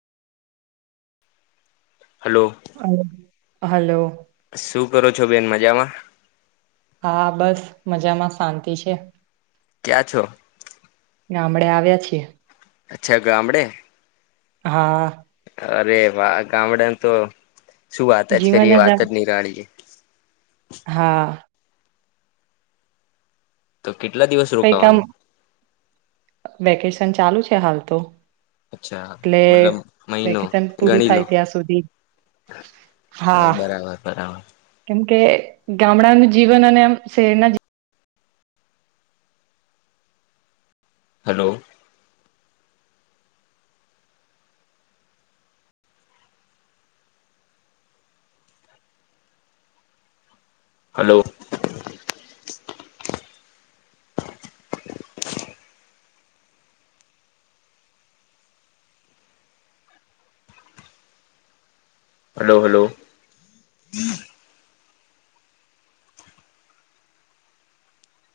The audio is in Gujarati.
હલો હલો હલો શું કરો છો બેન મજામાં હા બસ મજામાં શાંતિ છે ક્યા છો આામડે આવ્યા છીએ અચ્છા ગામડે હા અરે વા ગામડાને તો શું વાત જ જીવન કરી વાત આમ જ નહી રાડીએ હા તો કેટલા દિવસ કઈક આમ રોકાવાનું વેકેશન ચાલુ છે હાલ તો અચ્છા એટલે મતલબ મહિનો વેકેશન પૂરું ગણી લો થાય ત્યાં સુધી હા બરાબર બરાબર કેમ કે ગામડાનું જીવન અને આમ શેરના જ હલો હલો [inaudible] હલો હલો